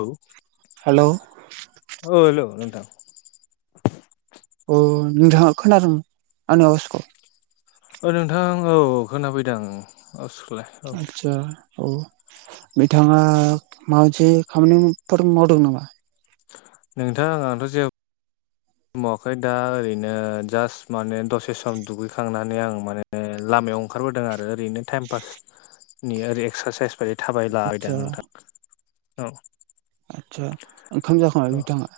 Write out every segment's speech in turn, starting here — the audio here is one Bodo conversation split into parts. औ हेलौ औ हेल' नोंथां। नोंथांङा खोनादों आंनि आवाजखौ ओ नोंथां औ औ खोनाफैदों आं। आतसा औ। नोंथाङा माबा मोनसे खामानिफोर मावदों नामा? नोंथां आंथ' जेबो मावाखै दा ओरैनो जास्ट माने दसे सम दुगैखांनानै आं माने लामा लामायाव ओंखारबोदों आरो ओरैनो टाइमपासनि इक्सारसाइस बेबायदि थाबायलाबायदां आं नोंथां औ। आतसा ओंखाम जाखांबाय औ नोंथांङा।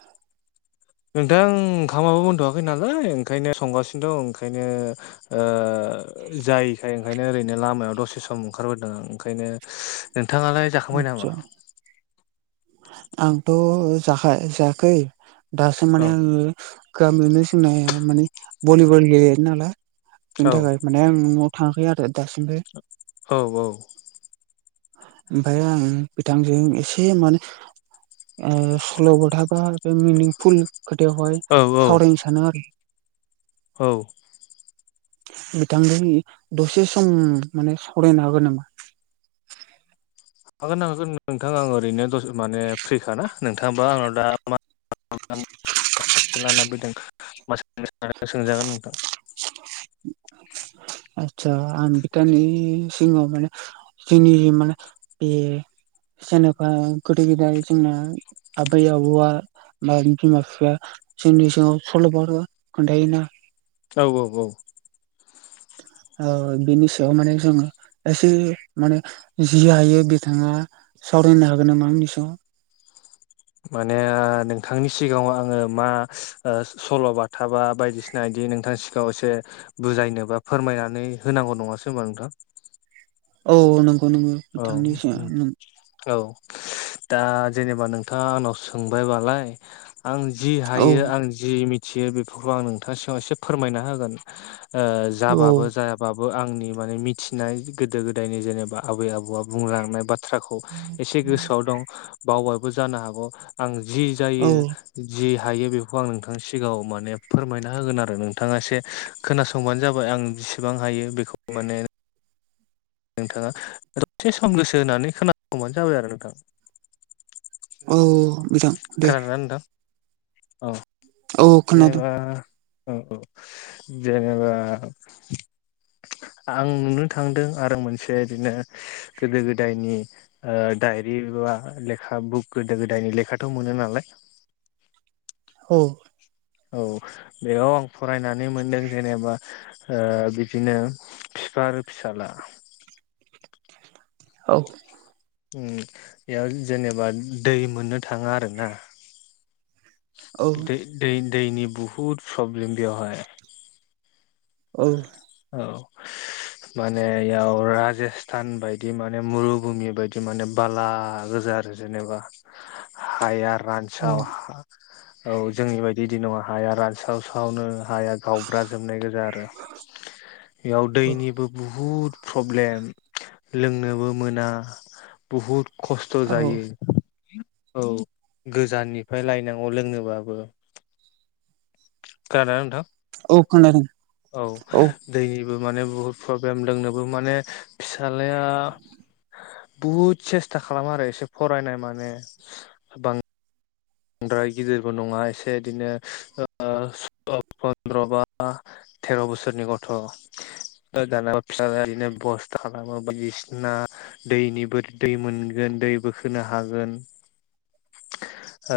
नोंथां ओंखामाबो जाथ'वाखै नालाय ओंखायनो संगासिनो दं ओंखायनो ओ ओ जायै ओंखायनो ओरैनो लामायाव दसे सम ओंखारबोदों आं ओंखायनो नोंथाङालाय जाखांबाय आदसा नामा? आंथ' जाख जायाखै दासो औ माने आङो गामियावनो जोंना माने भलिबल गेले नालाय बिनि औ थाखाय माने आं न'आव थाङाखै आरो दासिमबो औ- औ। ओमफ्राय आं बिथांजों एसे माने सल'ब थाबा बा मिनिंफुल खोथायावहाय औ सावरायनो सानो आरो। औ। बिथांजों दसे सम माने सावरायनो हागोन नामा? [unintelligible] हागोन ना हागोन नोंथां आं ओरैनो द माने फ्रिखाना नोंथांबा आंनाव दा मा लाना फैदों म सोंजागोन नोंथां [unintelligible] [unintelligible] आतसा आं बितानि सिगाङाव माने जोंनि माने बे जेनेबा गोदो गोदाय जोंना आबै आबौआ म बिमा बिफाया जोंनि सिगाङाव सल'बाथा खोन्थायोना‌‌। औ औ औ। औ बेनि सायाव माने जों एसे माने जि हायो बिथाङा सावरायनो हागोन नामा आंनिसायाव। [unintelligible] माने नोंथांनि सिगाङाव आङो मा सल' बाथा बा बायदिसिना बिदि नोंथां सिगाङाव एसे बुजायनो बा फोरमायनानै होनांगौ नङासो होनबा नोंथां। औ नंगौ नंगौ [unintelligible] औ दा जेनेबा नोंथाङा आंनाव सोंबायबालाय आं जि औ हायो आं जि मिथियो बेफोरखौ आं नोंथांनि सिगाव एसे फोरमायना होगोन ओ औ जाबाबो जायाबाबो आंनि माने मिथिनाय गोदो गोदायनि जेनेबा आबै आबौ बबा बुंलांनाय बाथ्राखौ एसे गोसोआव दं बावबायबो जानो हागौ आं जि औ जायो जि हायो बेखौ आं नोंथांनि सिगाङाव माने फोरमायना होगोन आरो नोंथाङा एसे खोनासंबानो जाबाय आं जेसेबां हायो बेखौ माने नोंथाङा दसे सम गोसो होनानै खोनासंबानो जाबाय आरो नोंथाङा। औ बिथां दे खोनादोंना नोंथां औ। औ खोनादों जेनबा औ जेनेबा आं नुनो थांदों आरो मोनसे इदिनो गोदो गोदायनि ओ डायरि बा लेखा बुक गोदो गोदायनि लेखाथ' मोनो नालाय औ औ बेयाव आं फरायनानै मोनदों जेनेबा ओ बिदिनो फिफा आरो फिसाला औ उम बेयाव जेनेबा दै मोननो थाङा आरो ना औ दै दै दैनि बहुद प्रब्लेम बेयावहाय औ [inaudible] माने इयाव राजेस्थान बायदि माने मुरुभुुमि बायदि माने बाला गोजान जा आरो जेनेबा हायार औ रानसाव औ जोंनि बायदि बिदि नङा हाया रानस्रावसावनो हाया गावब्रा जोबनाय गोजा आरो बेयाव औ दैनिबो बहुद प्रब्लेम लोंनोबो मोना बहुद खस्थ' औ जायो औ गोजाननिफ्राय लायनांगौ लोंनोबाबो खोनादोंना नोंथां औ खोनादों औ दैनिबो माने बुहुत प्रब्लेम लोंनोबो माने फिसालाया बहुद सेस्था खालामो आरो एसे फरायनाय माने बां द्राय गिदिरबो नङा एसे इदिनो ओ ओ ओ [unintelligible] फन्द्र बा थेर' बोसोरनि गथ'। त' दानाबा फिसालाया बिदिनो बस्था खालामो बायदिसिना दैनिबो दै मोनगोन। दै बोखोनो हागोन। [inaudible] ओ।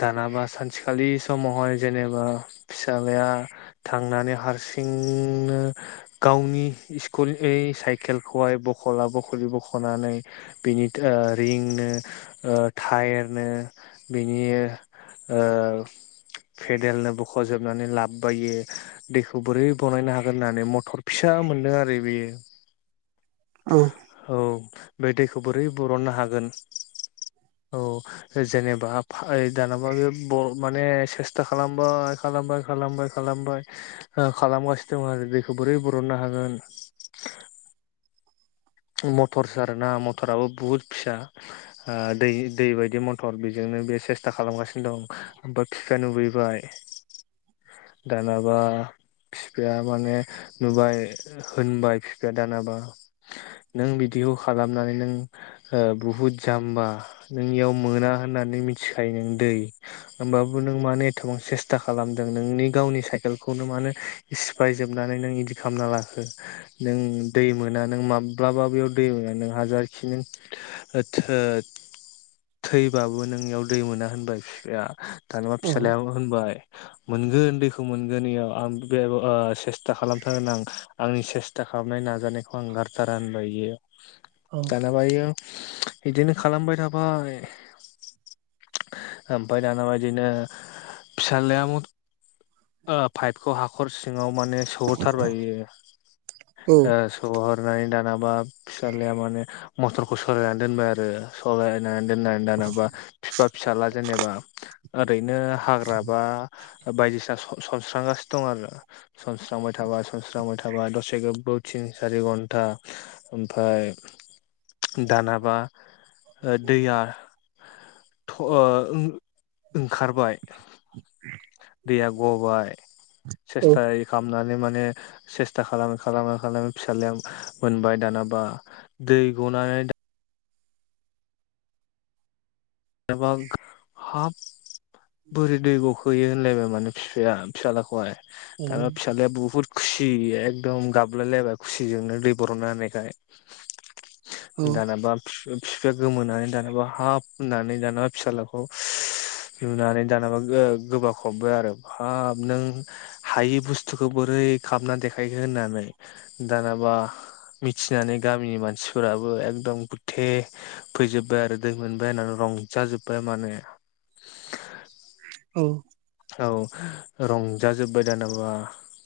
दानाबा सानसेखालि समावहाय जेनेबा फिसालाया थांनानै हारसिं सिं नो गावनि स्कुल साइकेलखौहाय बखला बखलि बख। खनानै बिनि ओ रिंनो टायेरनो बिनि ओ ओ फेदेलनो बखजोबनानै लाबबायो इयो। दैखौ बोरै बनायनो हागोन होननानै मथर फिसा मोनदों आरो बेयो औ औ। बे दैखौ बोरै बरननो हागोन औ। जेनेबा फा दानाबा ब माने सेस्था खालामबाय खालामबाय खालामबाय खालाम। खालामबाय खालामगासिनो दं आरो दैखौ बोरै बरननो हागोन। मटरसो आरोना मटराबो बुहुत फिसा ओ दै दै बायदि मटर बेजों बे सेस्था खालामगासिनो दं ओमफाय बिफाया नुुबैबाय। [inaudible] दानाबा। फिफाया माने नुबाय होनबाय फिफाया दानाबा। नों बिदि मिथिखायो नों दै होमबाबो मानो एथबां सेस स्था खालामदों नोंनि गावनि साइकेलखौनो मानो सिफायजोबनानै नों इदि खामना लाखो नों दै मोना नों मा माब्लाबा बेयाव दै मोना नों हाजारखि नों ओ थोद थैबाबो नों इयाव दै मोना होनबाय फिफाया दानाबा औ फिसालाया होनबाय मोनगोन दैखौ मोनगोन इयाव आं बे ओ सेस्था खालामथारगोन आं आंनि सेस्थाख खालामनाय नाजानायखौ। थार होनबाय बियो औ दानाबा इयो बिदिनो खालामबाय थाबाय। ओमफ्राय दानाबा बिदिनो फिसालाया। पाइपखौ हाखर सिङाव माने। सोहरथारबाय इयो ओ सोहर। दानाबा फिसालाया माने मथरखौ सालायनानै दोनबाय आरो सलाय। दोनबाय दानबा बिफा फिसाला जेनेबा ओरैनो हाग्रा बा बाय। सनस्रांगासिनो दं आरो सनस्रांबाय थाबाय सनस्रांबाय थाबाय। थाबाय दसे गोबाव थिन सारि घन्टा। ओमफ्राय दानाबा दैया। ओंखारबाय। दैया गबाय सेस्थाय खालाम। नानै माने सेस्था खालाम खालाम फिसालाया मोनबाय दानबा दै। गनानै दा। जेनेबा हाब बोरै दै गखो होनलायबाय माने बिफाया। फिसालाखौय दाना फिसालाया बुहुद। खुसि एकदम गाबलायलायबाय खुसिजोंनो दै बरननो होनायखाय। औ दानाबा बिफाया गोमानै दानाबा हाबफ। होननानै दानाबा फिसाज्लाखौ लुनानै दानाबा गोबा खबबो आरो बाब नों हायि बुस्थुखौ बोरै खामना देखायखो होननानै दानाबा मिथिनानै गामिनि मानसिफोराबो एकदम गुथे फैजोबबाय आरो दै मोनबाय होननानै रंजाजोब्बाय माने औ औ रंजाजोब्बाय दानाबा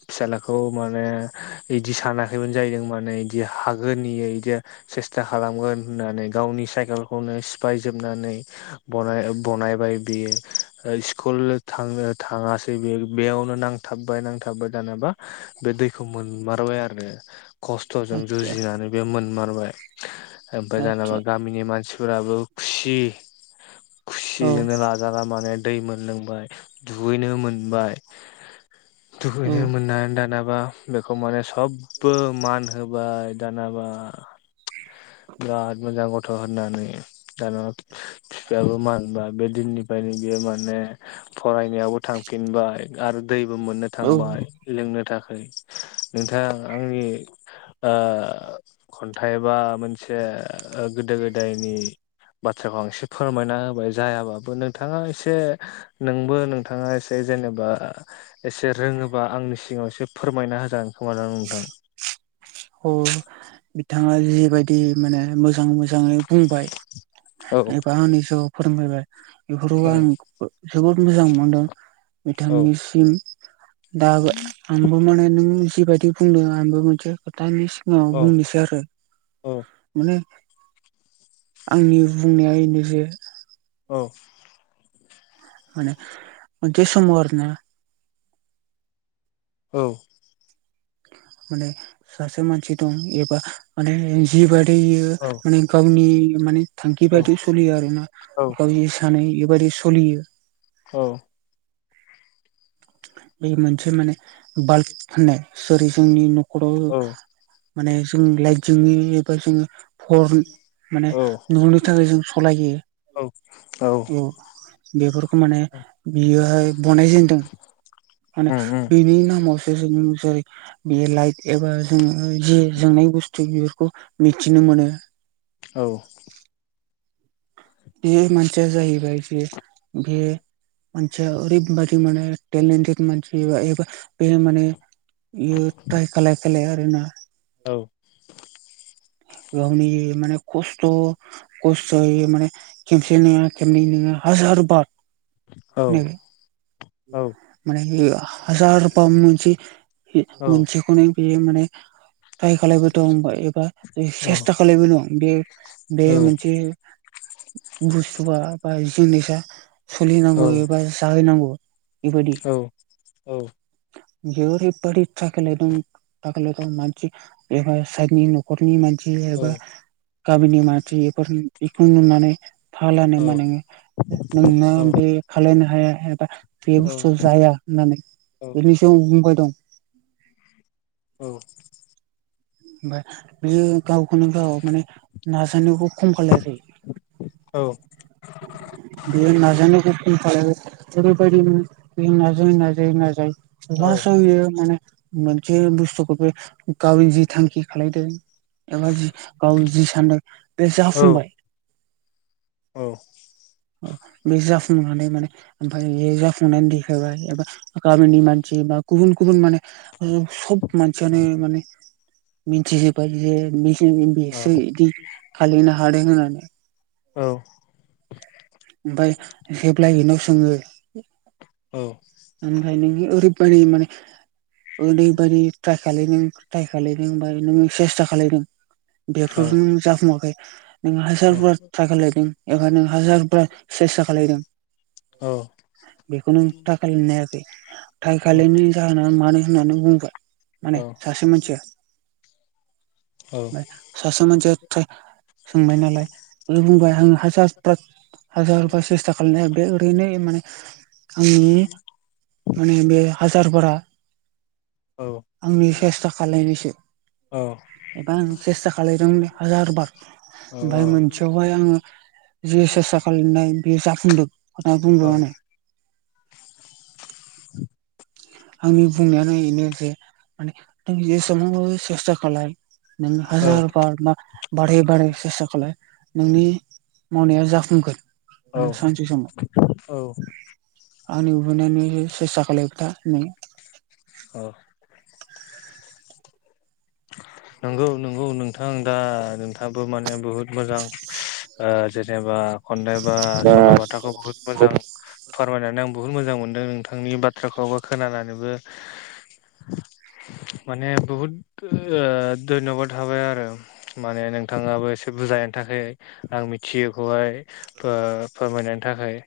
फिसाज्लाखौ माने बिदि सानाखैबानो जाहैदों माने बिदि हागोनि बिदि सेस्था खालामगोन होननानै गावनि साइकेलखौनो सिफाय जोबनानै बनायबाय बियो ओ सिकुल थांनो थाङासै बे बेयावनो नांथाबबाय नांथाबबाय दानोबा बे दैखौ मोनमार बाय आरो खस्थ'जों आतसा जुजिनानै बे मोनमारबाय ओमफ्राय दानाबा आतसा गामिनि मानसि फोराबो खुसि औ खुसिजोंनो लाजाला माने दै मोनलोंबाय दुगैनो मोनबाय औ दुगैनो मोननानै दाना माबा बेखौ माने सबबो मान होबाय दानाबा बिराद मोजां गथ' होननानै दाना बिफायाबो मानबा बे दिननिफ्रायनो बेयो माने फरायनायावबो थांफिनबाय आरो दैबो मोननो औ थांबाय लोंनो थाखाय नोंथां आंनि ओ खन्थाइ बा मोन एसे गोदो गोदायनि बाथ्राखौ आं एसे फोरमायना होबाय जायाबाबो नोंथाङा एसे नोंबो नोंथाङा एसे जेनेबा एसे रोङोबा आंनि सिगाङाव एसे फोरमायना होजानो खोमाादों नोंथां औ बिथाङा जिबायदि माने मोजां मोजाङै बुंबाय औ एबा आंनि जिउ फोरोंलायबाय बेफोरखौ औ आं जोबोद मोजां मोनदों मेथां औ मिरसिम दाबो आंबो माने नों जिबायदि बुंदों आंबो मोनसे खोथानो औ बुंनोसै आरो औ माने आंनि [inaudible] [unintelligible] औ माने जे सम आरो ना औ माने सासेसे मानसि दं एबा मान जिब औ माने गावनि माने थांखि औ बायदि सोलियो आरो ना गाव सानै बेबायदि सोलियो औ बे मोनसे माने बाल्ब होननाय जेरै जोंनि न'खराव माने जों लाइनि एबा जों फर माने औ न'नि थाखाय जों सालायो औ औ बेफोरखौ माने बियोहाय बनायजेनदों माने उम उम बिनि नामावसो जों जै बे लाइट एबा जो ज जोंनाय बुस्थु बेफोरखौ मिथिनो मोनो औ बे मानसेया जायोबायाय बे मानसि ओरैबाय माने मानसिबा बे माने बियो ट्राय खाय खालाय आरोना औ [inaudible] गावनि माने खस्थ' खस्थ'य माने खेसे नङा खनै नङा हाजार बार बार औ। औ माने हाजाराम मोनसे मोनसेखौनो बियो माने। [unintelligible] [unintelligible] ट्राय खालायबो दं एबा औ सेस्था खालायबो दं बे बे मोनसे। बुस्थुवा बा जिनिसा सोलिनांगौ एबा जाहैनांगौ। औ औ। जरैबायदि थाख ल दं थाखल द मानसि एबा सोरनि न'खरनि मानसि। औ एबा गामिनि मारसि बेफोर बेखौ नुनानै। थालानो औ मा नोङो नोंना औ बे खालायनो हाया एबा। बे बुस्थुआ जाया होननानै बेनिसायाव बुंबाय दं। औ। ओमफ्राय बियो गावखौनो गाव माने नाजानायावबो खम खालायबाय। बियो नाजा नायावबो खम खालायबाय। ओरैबायदि नाजायै नाजायै नाजायै लासैआवयो माने। मोन जे बुस्थ'खौ बे गाव जि थांखि खालायदों। एबा जि गाव जि सानदों बे जाफुंबाय। औ। बे जाफुंनानै माने ओमफ्राय बे जाफुंनानै देखायबाय। गामनि मानसि गुबुन गुबुन माने सब मानसि मने। मिथिजोबबाय जेसे बिदि खालायनो हादों होननानै। औ। ओमफाय जेब्लाबेनाव सोङो। ओफ्राय नों ओरैबायानि माने। ओरैबादि ट्राय खालायदों ट्राय खालदों नोङो सेस्था खालायदों। बेफोर नों जाफुङाखै नों हाजार बार ट्राय खालायदों एबा नों हाजार सेस्था। गोजोन्नाय। बेखौनो थाय खालायनो हायाखै खालिनि जाहोनाव मानो। होननानै बुंबाय माने सासे मानसिया। ओमफाय सासे मानसिया टाय। सोंबाय नालाय बे बुंबाय आङो हासास ट्रा। हाजार बास सेस्था खालाय नायाव हाबाय बे ओरैनो माने। आंनि माने बे हाजारबारा। आंनि सेस्था खालायनायसो। औ। एबा आं चेस्था खालामायदोंंमोन हाजार बार। ओमफ्राय मोनसेयावहाय आङो जि सेस्था खालामनाय। बे जाफुंदों खोथा बुंदोंङानो। आंनि बुंनायानो बेनो जे माने नों जेसेबांबाबो सेस्था खालाय। हाजार बार ना बारे बारे सेस्था खालाय। नोंनि मावनाया जाफुंगोन। माने सानसे समाव आंनि उबैनानै सेस्था खालबाय था। नै। अ। नंगौ नंगौ नोंथां दा नोंथाङाबो माने बहुत मोजां। ओ जेनेबा खननाय बा सल'बाथाखौ बुहुत दा मोजां फोरमायनानै आं। बुहुत मोजां मोनदों नोंथांनि बाथ्राखौबो खोनानानैबो। माने बहुद ओ धन्यबाद थाबाय आरो। माने नोंथाङाबो एसे बुजायनो थाखाय आं मिथियैखौहाय ओ फोरमायनाय। बेनि थाखाय।